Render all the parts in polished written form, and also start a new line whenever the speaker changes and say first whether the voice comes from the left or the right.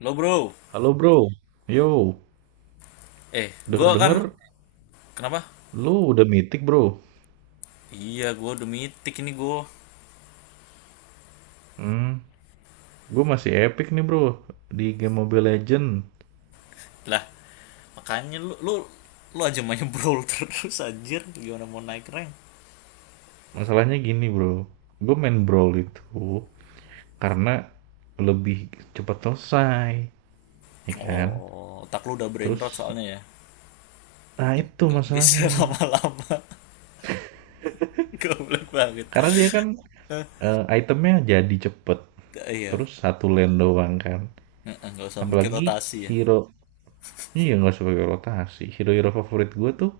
left: Lo bro,
right: Halo bro, yo,
left: eh gua kan
right: denger-denger
left: kenapa?
right: lu udah mythic bro.
left: Iya, gua udah mitik ini gua.
right: Hmm, gue masih epic nih bro di game Mobile Legend.
left: Lah, makanya lu lu lu aja main brawl terus anjir, gimana mau naik rank?
right: Masalahnya gini bro, gue main Brawl itu karena lebih cepat selesai, ya kan?
left: Oh, otak lu udah brain rot
right: Terus,
left: soalnya ya.
right: nah
left: Nggak
right: itu
left: nggak bisa
right: masalahnya.
left: lama-lama. Goblok banget.
right: Karena dia kan
left: Eh.
right: itemnya jadi cepet,
left: Iya.
right: terus satu lane doang kan.
left: Eh, nggak usah mikir
right: Apalagi
left: rotasi ya.
right: hero. Iya, nggak sebagai rotasi. Hero-hero favorit gue tuh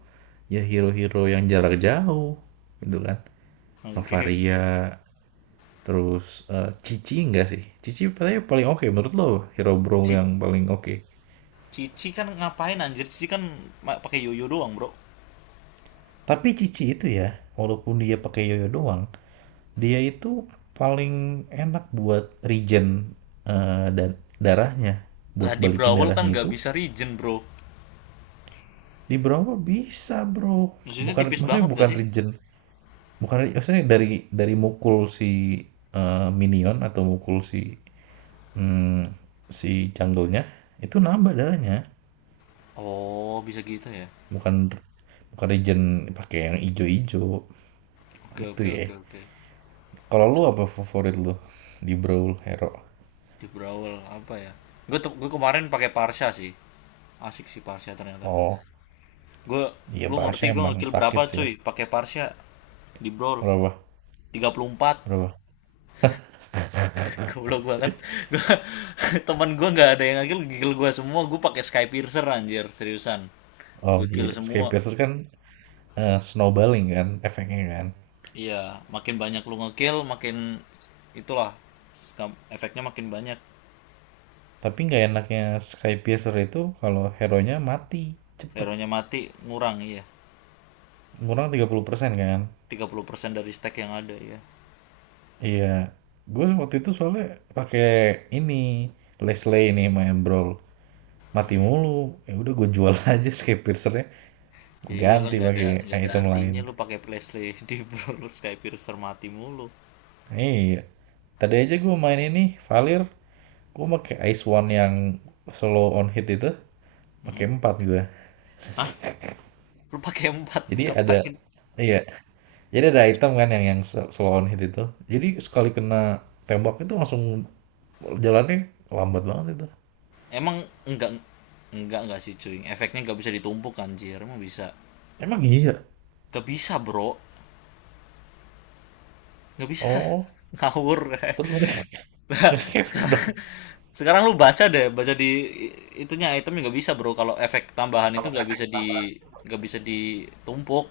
right: ya hero-hero yang jarak jauh gitu kan.
left: Oke oke.
right: Novaria, terus Cici enggak sih? Cici paling paling oke menurut lo hero Brawl
left: Ci-
right: yang paling oke.
left: Cici kan ngapain anjir? Cici kan pakai yoyo doang bro.
right: Tapi Cici itu ya, walaupun dia pakai yoyo doang, dia itu paling enak buat regen, dan darahnya, buat
left: Lah, di
right: balikin
left: Brawl kan
right: darahnya
left: nggak
right: itu
left: bisa regen bro.
right: di Brawl bisa, Bro.
left: Maksudnya
right: Bukan
left: tipis
right: maksudnya
left: banget gak
right: bukan
left: sih?
right: regen. Bukan, maksudnya dari mukul si, minion atau mukul si, mmm, si jungle-nya, itu nambah darahnya.
left: Oh bisa gitu ya.
right: Bukan bukan regen pakai yang ijo-ijo,
left: Oke
right: itu
left: oke
right: ya.
left: oke oke.
right: Kalau lu apa favorit lu di Brawl Hero?
left: Di Brawl apa ya? Gue tuh gue kemarin pakai Parsha sih. Asik sih Parsha ternyata.
right: Oh,
left: Gue
right: iya
left: Lu
right: parasnya
left: ngerti gue
right: emang
left: ngekill berapa
right: sakit sih ya.
left: cuy pakai Parsha di Brawl?
right: Berapa
left: 34.
right: berapa?
left: Goblok banget. Gua, temen gue nggak ada yang ngekill, kill gue semua. Gue pakai Skypiercer anjir, seriusan.
right: Oh
left: Gue kill
right: iya,
left: semua.
right: Skypiercer kan, snowballing kan efeknya kan.
left: Iya, makin banyak lu ngekill, makin itulah efeknya makin banyak.
right: Tapi nggak enaknya Skypiercer itu kalau hero-nya mati cepet,
left: Hero-nya mati, ngurang iya.
right: kurang 30% kan.
left: 30% dari stack yang ada ya.
right: Iya, gue waktu itu soalnya pakai ini Leslie ini main Brawl mati mulu. Ya udah gue jual aja snapcaster, gue
left: Ya iyalah,
right: ganti
left: nggak ada
right: pakai
left: nggak ada
right: item lain.
left: artinya lu pakai playlist di bro lu, Skypiercer mati mulu.
right: Nah, iya, tadi aja gue main ini Valir, gue pakai Ice One yang slow on hit itu, pakai 4 gue.
left: Hah? Lu pakai empat
right: Jadi ada,
left: ngapain?
right: iya, jadi ada item kan yang slow on hit itu. Jadi sekali kena tembak itu langsung jalannya lambat banget itu.
left: Emang enggak enggak sih cuy. Efeknya nggak bisa ditumpuk anjir. Emang bisa.
right: Emang iya.
left: Gak bisa, Bro. Nggak bisa.
right: Oh,
left: Ngawur.
right: terus mereka
left: Nah,
right: ngefek
left: sekarang
right: dong.
left: sekarang lu baca deh, baca di itunya, itemnya nggak bisa, Bro. Kalau efek tambahan itu nggak bisa nggak bisa ditumpuk.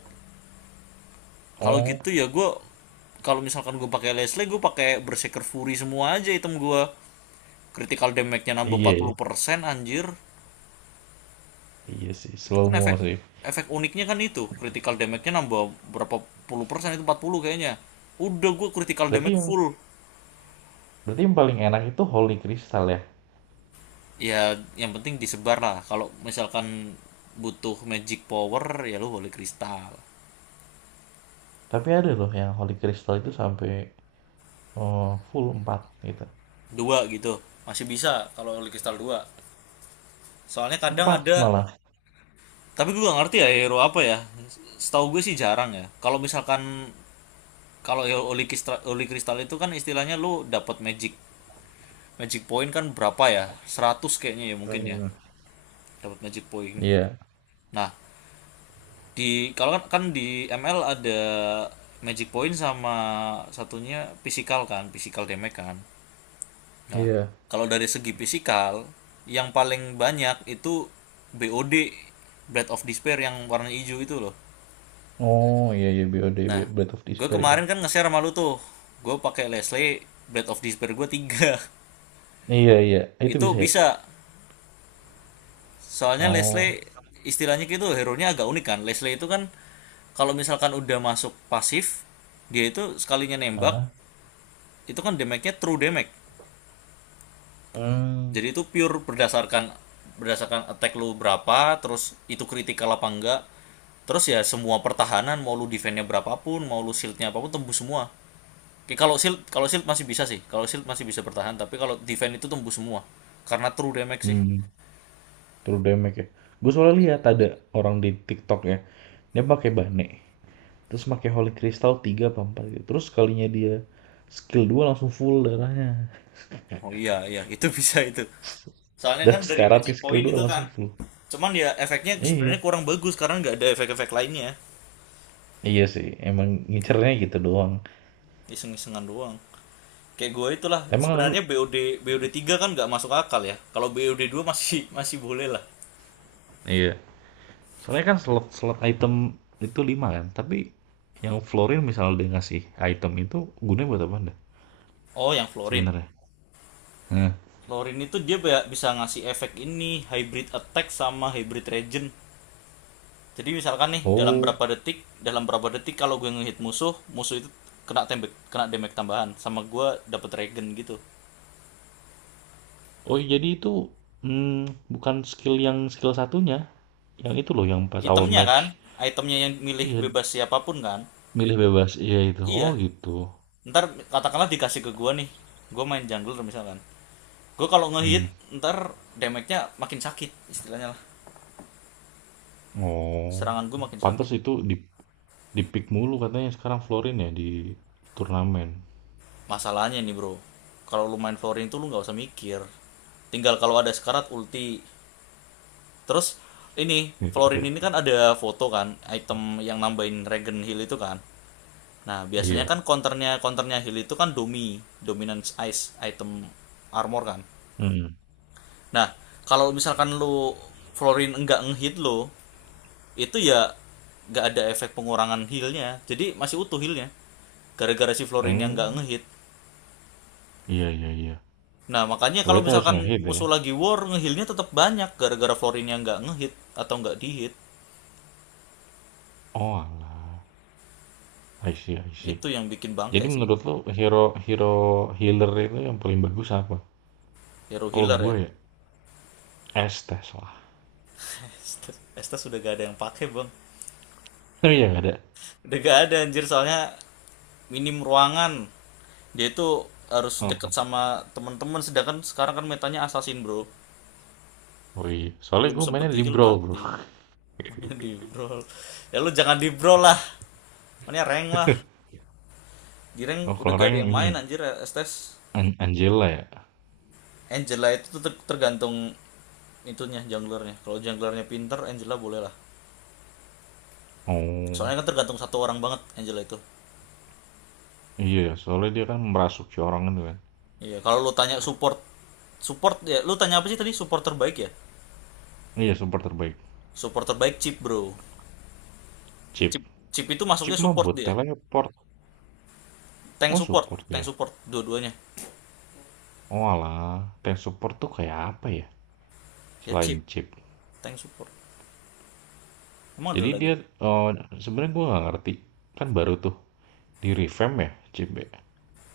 left: Kalau
right: Oh,
left: gitu ya gue, kalau misalkan gue pakai Leslie gue pakai Berserker Fury semua aja item gue, critical damage-nya nambah
right: iya ya.
left: 40% anjir.
right: Iya sih,
left: Itu
right: slow
left: kan
right: mo
left: efek
right: sih.
left: efek uniknya kan, itu critical damage-nya nambah berapa puluh persen. Itu 40 kayaknya. Udah gue critical
right: Berarti
left: damage
right: yang
left: full.
right: berarti yang paling enak itu Holy Crystal ya.
left: Ya yang penting disebar lah, kalau misalkan butuh magic power ya lu holy crystal
right: Tapi ada loh yang Holy Crystal itu sampai eh, full empat gitu.
left: dua gitu, masih bisa. Kalau holy crystal dua, soalnya kadang
right: Empat
left: ada.
right: malah.
left: Tapi gue gak ngerti ya hero apa ya. Setahu gue sih jarang ya. Kalau misalkan, kalau hero Oli Kristal, itu kan istilahnya lu dapat magic magic point kan berapa ya? 100 kayaknya ya, mungkin ya.
right: Hmm.
left: Dapat magic point.
right: Iya.
left: Nah, kan di ML ada magic point sama satunya physical kan, physical damage kan. Nah,
right: Iya.
left: kalau dari segi physical yang paling banyak itu BOD, Blade of Despair yang warna hijau itu loh.
right: Oh, iya iya BOD
left: Nah,
right: Breath of
left: gue
right: Despair ya.
left: kemarin kan nge-share sama lu tuh. Gue pakai Leslie, Blade of Despair gue 3.
right: Iya iya, itu
left: Itu
right: bisa ya.
left: bisa. Soalnya
right: Oh.
left: Leslie istilahnya gitu, hero-nya agak unik kan. Leslie itu kan kalau misalkan udah masuk pasif, dia itu sekalinya nembak
right: Ah.
left: itu kan damage-nya true damage.
right: Hmm.
left: Jadi itu pure berdasarkan berdasarkan attack lu berapa, terus itu critical apa enggak. Terus ya semua pertahanan, mau lu defense-nya berapapun, mau lu shield-nya apapun, tembus semua. Oke, kalau shield masih bisa sih. Kalau shield masih bisa bertahan, tapi kalau defense itu tembus semua. Karena true damage sih.
right: Hmm. True damage ya. Gue soalnya lihat ada orang di TikTok ya. Dia pakai bane. Terus pakai holy crystal 3 apa 4 gitu, terus kalinya dia skill 2 langsung full darahnya.
left: Oh iya iya, itu bisa itu. Soalnya
right: Darah
left: kan dari
right: sekarat nih,
left: magic
right: skill
left: point
right: 2
left: itu
right: langsung
left: kan.
right: full.
left: Cuman ya efeknya sebenarnya
right: Iya
left: kurang bagus karena nggak ada efek-efek lainnya.
right: iya sih, emang ngincernya gitu doang.
left: Iseng-isengan doang. Kayak gue itulah
right: Emang lalu,
left: sebenarnya, BOD BOD 3 kan nggak masuk akal ya. Kalau BOD 2 masih masih boleh lah.
right: iya, soalnya kan slot slot item itu 5 kan, tapi yang Florin misalnya dia ngasih item itu gunanya buat apa, anda
left: Oh, yang Florin.
right: sebenarnya. Hah.
left: Florin itu dia bisa ngasih efek ini, hybrid attack sama hybrid regen. Jadi misalkan nih
right: Oh
left: dalam berapa detik kalau gue ngehit musuh, musuh itu kena tembak, kena damage tambahan, sama gue dapet regen gitu.
right: oh jadi itu, hmm, bukan skill, yang skill satunya, yang itu loh yang pas awal
left: Itemnya kan,
right: match.
left: itemnya yang milih
right: Iya
left: bebas siapapun kan.
right: milih bebas, iya itu
left: Iya.
right: oh gitu.
left: Ntar katakanlah dikasih ke gue nih, gue main jungler misalkan. Gue kalau ngehit,
right: Hmm.
left: ntar damage-nya makin sakit istilahnya lah.
right: Oh,
left: Serangan gue makin sakit.
right: pantas itu di pick mulu katanya sekarang Florin ya di turnamen.
left: Masalahnya nih bro, kalau lu main flooring tuh lu nggak usah mikir. Tinggal kalau ada sekarat, ulti. Terus ini Florin ini kan ada foto kan, item yang nambahin Regen heal itu kan. Nah, biasanya
right: Iya,
left: kan counternya counternya heal itu kan Domi, Dominance Ice, item armor kan.
right: hmm
left: Nah, kalau misalkan lu Florin enggak ngehit lo, itu ya nggak ada efek pengurangan healnya. Jadi masih utuh healnya, gara-gara si Florin yang
right: hmm,
left: nggak ngehit.
right: iya iya iya,
left: Nah, makanya kalau
right: berarti harus
left: misalkan
right: nge-hit ya?
left: musuh lagi war, ngehealnya tetap banyak gara-gara Florin yang nggak ngehit atau nggak dihit.
right: Oalah, I see I see.
left: Itu yang bikin bangke
right: Jadi
left: sih.
right: menurut lo hero hero healer itu yang paling bagus apa?
left: Hero
right: Kalau
left: healer
right: gue
left: ya.
right: ya, Estes lah.
left: Estes sudah gak ada yang pakai bang.
right: Oh gak ada?
left: Udah gak ada anjir, soalnya minim ruangan, dia itu harus deket
right: Oh,
left: sama teman-teman, sedangkan sekarang kan metanya assassin bro.
right: oh iya, soalnya
left: Belum
right: gue
left: sempet
right: mainnya
left: di
right: di
left: heal
right: Brawl, Bro.
left: mati. Mana di brawl. Ya lu jangan di brawl lah. Makanya rank lah. Di
right: Oh
left: rank udah
right: kalau
left: gak ada
right: rank
left: yang
right: ini,
left: main anjir Estes.
right: Angela ya?
left: Angela itu tuh tergantung itunya, junglernya. Kalau junglernya pinter, Angela boleh lah.
right: Oh,
left: Soalnya kan tergantung satu orang banget Angela itu.
right: iya soalnya dia kan merasuki orang itu kan.
left: Iya, kalau lu tanya support. Support ya, lu tanya apa sih tadi? Support terbaik ya?
right: Iya, support terbaik.
left: Support terbaik chip, Bro.
right: Chip.
left: Chip chip itu
right: Chip
left: masuknya
right: mah
left: support
right: buat
left: dia.
right: teleport. Oh, support
left: Tank
right: dia.
left: support dua-duanya.
right: Oh alah, kayak support tuh kayak apa ya?
left: Ya chip,
right: Selain chip.
left: tank support. Emang ada
right: Jadi
left: lagi?
right: dia, oh, sebenarnya gue nggak ngerti. Kan baru tuh di revamp ya, chip ya.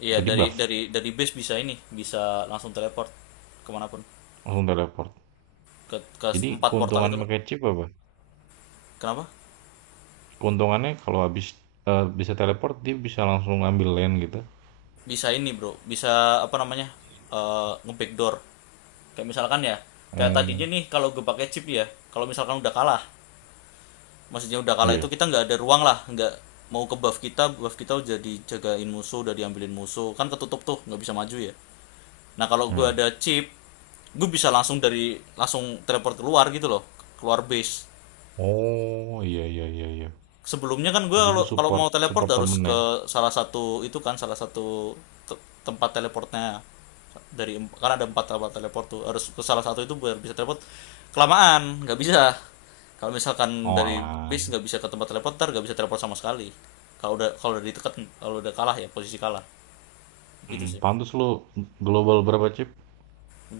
left: Iya,
right: Apa di
left: dari
right: buff?
left: dari dari base bisa ini, bisa langsung teleport kemanapun,
right: Langsung teleport.
left: ke ke
right: Jadi
left: empat portal
right: keuntungan
left: itu kan.
right: pakai chip apa?
left: Kenapa?
right: Keuntungannya kalau habis bisa teleport, dia bisa langsung ambil lane gitu.
left: Bisa ini, Bro. Bisa apa namanya? Eh, nge-backdoor. Kayak misalkan ya, kayak tadinya
right: Hmm,
left: nih kalau gue pakai chip ya, kalau misalkan udah kalah, maksudnya udah kalah, itu
right: iya.
left: kita nggak ada ruang lah, nggak mau ke buff, kita buff kita udah dijagain musuh, udah diambilin musuh kan, ketutup tuh nggak bisa maju ya. Nah kalau gue
right: Hmm.
left: ada chip, gue bisa langsung dari langsung teleport keluar gitu loh, keluar base.
right: Oh, iya iya iya iya.
left: Sebelumnya kan gue,
right: Jadi
left: kalau
right: lu
left: kalau
right: support
left: mau teleport
right: support
left: harus
right: temen ya.
left: ke salah satu itu kan, salah satu tempat teleportnya, dari karena ada empat tempat teleport tuh harus ke salah satu itu biar bisa teleport. Kelamaan nggak bisa, kalau misalkan
right: Oh
left: dari base
right: alah.
left: nggak bisa ke tempat teleport, ntar nggak bisa teleport sama sekali. Kalau udah ditekan, kalau udah kalah ya, posisi kalah. Gitu
right: Mm,
left: sih.
right: pantes lo global berapa chip?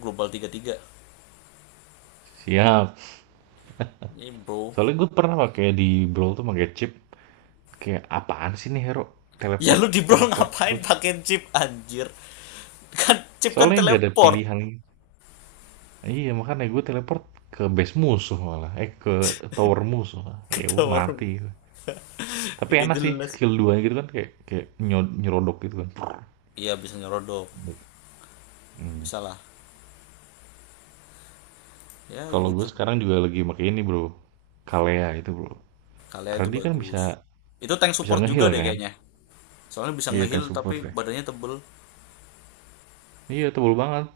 left: Global tiga tiga
right: Siap.
left: ini bro.
right: Soalnya gue pernah pakai di Brawl tuh pakai chip. Kayak apaan sih nih hero?
left: Ya
right: Teleport,
left: lu di bro
right: teleport
left: ngapain
right: terus.
left: pakai chip anjir, kan chip kan
right: Soalnya nggak ada
left: teleport.
right: pilihan. Iya makanya gue teleport ke base musuh malah. Eh, ke tower musuh, lah.
left: Ke
right: Ya gue
left: tower.
right: mati. Tapi
left: Gak
right: enak sih
left: jelas.
right: skill 2 gitu kan, kayak kayak nyerodok gitu kan.
left: Iya bisa nyerodok,
right: Hmm.
left: bisa lah. Ya
right: Kalau gue
left: gitu.
right: sekarang juga lagi pakai ini bro. Kalea itu bro.
left: Kalea
right: Karena
left: itu
right: dia kan
left: bagus.
right: bisa
left: Itu tank
right: bisa
left: support juga
right: ngeheal
left: deh
right: kan.
left: kayaknya. Soalnya bisa
right: Iya
left: ngeheal
right: tank
left: tapi
right: support ya.
left: badannya tebel.
right: Iya tebel banget.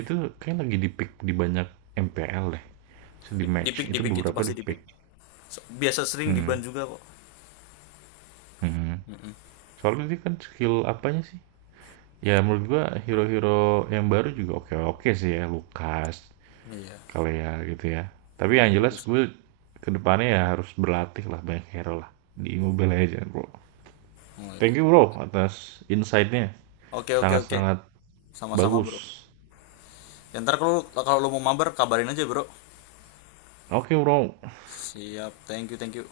right: Itu kayaknya lagi di-pick di banyak MPL deh. Di match
left: Dipik
right: itu
left: dipik itu
right: beberapa
left: pasti dipik.
right: di-pick.
left: Biasa sering
right: Hmm,
left: diban juga kok.
right: hmm. Soalnya dia kan skill apanya sih? Ya menurut gua hero-hero yang baru juga oke-oke sih ya, Lukas,
left: Iya,
right: Kalea gitu ya. Tapi yang
left: bagus
right: jelas
left: bagus lah.
right: gue kedepannya ya harus berlatih lah banyak hero lah di Mobile Legends bro.
left: Oh
right: Thank
left: iya.
right: you bro atas insight-nya,
left: Oke oke oke.
right: sangat-sangat
left: Sama-sama bro.
right: bagus.
left: Ya, ntar kalau kalau lu mau mabar kabarin aja bro.
right: Oke bro.
left: Siap. Thank you thank you.